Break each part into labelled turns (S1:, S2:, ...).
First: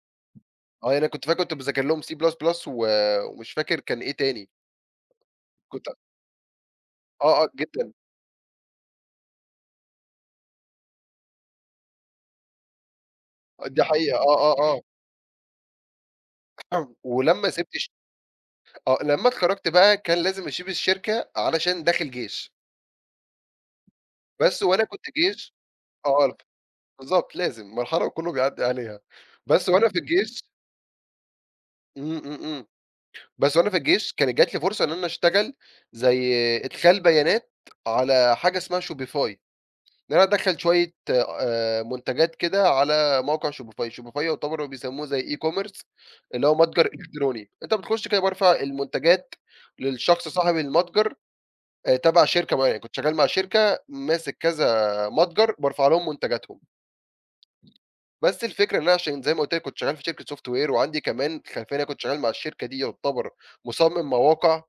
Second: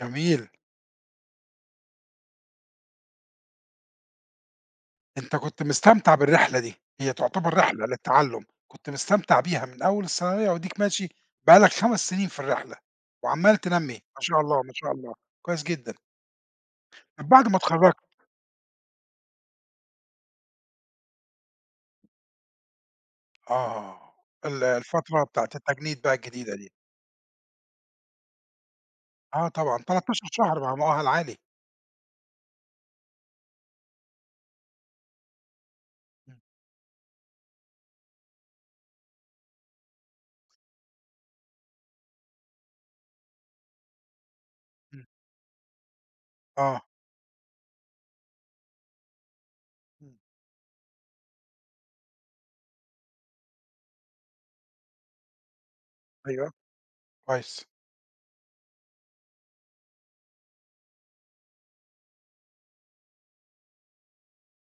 S1: جميل.
S2: آه، يعني أنا كنت فاكر كنت بذاكر لهم C plus plus و ومش فاكر كان إيه تاني.
S1: أنت كنت
S2: كنت
S1: مستمتع بالرحلة دي، هي
S2: آه، آه،
S1: تعتبر رحلة
S2: جدًا.
S1: للتعلُّم، كنت مستمتع بيها من أول الثانوية واديك ماشي، بقى لك 5 سنين في الرحلة، وعمّال
S2: دي
S1: تنمّي،
S2: حقيقة،
S1: ما شاء
S2: آه، آه،
S1: الله، ما
S2: آه.
S1: شاء الله، كويس جدًا. طَب بعد
S2: ولمّا
S1: ما
S2: سِبت الش
S1: اتخرَّجت؟
S2: آه، لمّا اتخرّجت بقى، كان لازم اسيب الشركة علشان داخل جيش.
S1: آه،
S2: بس
S1: ال
S2: وأنا كنت
S1: الفترة بتاعة
S2: جيش
S1: التجنيد بقى
S2: [unintelligible]
S1: الجديدة دي.
S2: بالضبط لازم، مرحلة وكلّه بيعدي عليها،
S1: آه
S2: بس
S1: طبعًا،
S2: وأنا في
S1: 13
S2: الجيش.
S1: شهر ما هو مؤهل عالي.
S2: إمم، إمم، إمم، بس وأنا في الجيش كانت جات لي فرصة إن أنا اشتغل، زي
S1: إمم.
S2: إدخال بيانات، على حاجة اسمها Shopify، إن أنا أدَخَّل شوية آآ منتجات كده على موقع Shopify ،Shopify يعتبر
S1: إمم.
S2: بيسموه زي e-commerce اللي هو
S1: آه.
S2: متجر إلكتروني، أنت بتخش كده بارفع المنتجات
S1: إمم.
S2: للشخص صاحب المتجر، تبع شركة معايا، كنت شغال مع شركة ماسك كذا متجر، بارفع لهم
S1: أيوه،
S2: منتجاتهم.
S1: كويس.
S2: بس الفكرة إن أنا عشان زي ما قلت لك كنت شغال في شركة software وعندي كمان خلفية لإن أنا كنت شغال مع الشركة دي يعتبر مصمِّم مواقع،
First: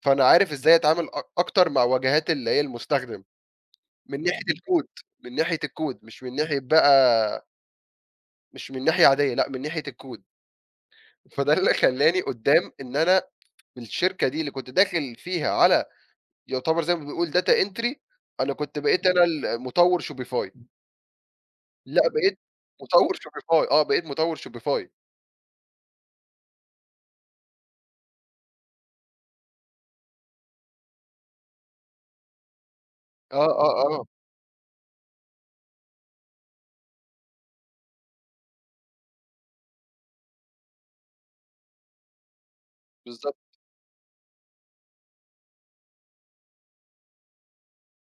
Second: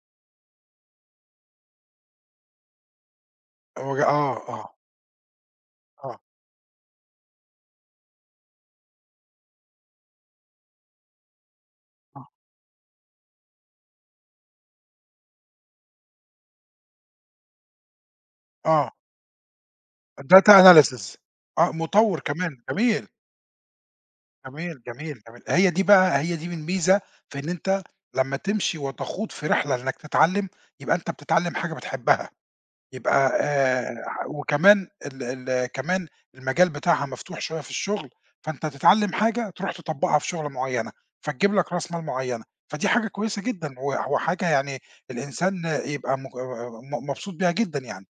S2: فأنا عارف إزاي أتعامل أ اكتر مع واجهات اللي هي المستخدم،
S1: الوج
S2: من ناحية
S1: آه، آه.
S2: الCode من ناحية الCode،
S1: آه.
S2: مش من ناحية بقى مش من ناحية عادية لأ، من ناحية الCode. فده اللي خلاني
S1: اه.
S2: قدّام إن أنا، في الشركة دي اللي كنت داخل فيها على يعتبر زي ما بيقول data entry، أنا كنت
S1: آه.
S2: بقيت أنا المطوِّر
S1: data
S2: Shopify.
S1: analysis، آه،
S2: لأ
S1: مطوِّر
S2: بقيت
S1: كمان، جميل.
S2: مطوِّر Shopify، آه بقيت مطوِّر
S1: جميل،
S2: Shopify.
S1: جميل، جميل، هي دي بقى، هي دي من ميزة في إن أنت لمّا تمشي وتخوض في رحلة إنك تتعلّم، يبقى أنت بتتعلّم حاجة بتحبها،
S2: آه،
S1: يبقى آآ
S2: آه، آه.
S1: وكمان ال ال كمان المجال بتاعها مفتوح شوية في الشغل، فأنت تتعلّم حاجة تروح تطبّقها في شغلة معيّنة، فتجيب لك راس مال معيّنة، فدي حاجة
S2: بالضبط.
S1: كويّسة جدًا، وح وحاجة يعني الإنسان يبقى م آآ م مبسوط بيها جدًا يعني.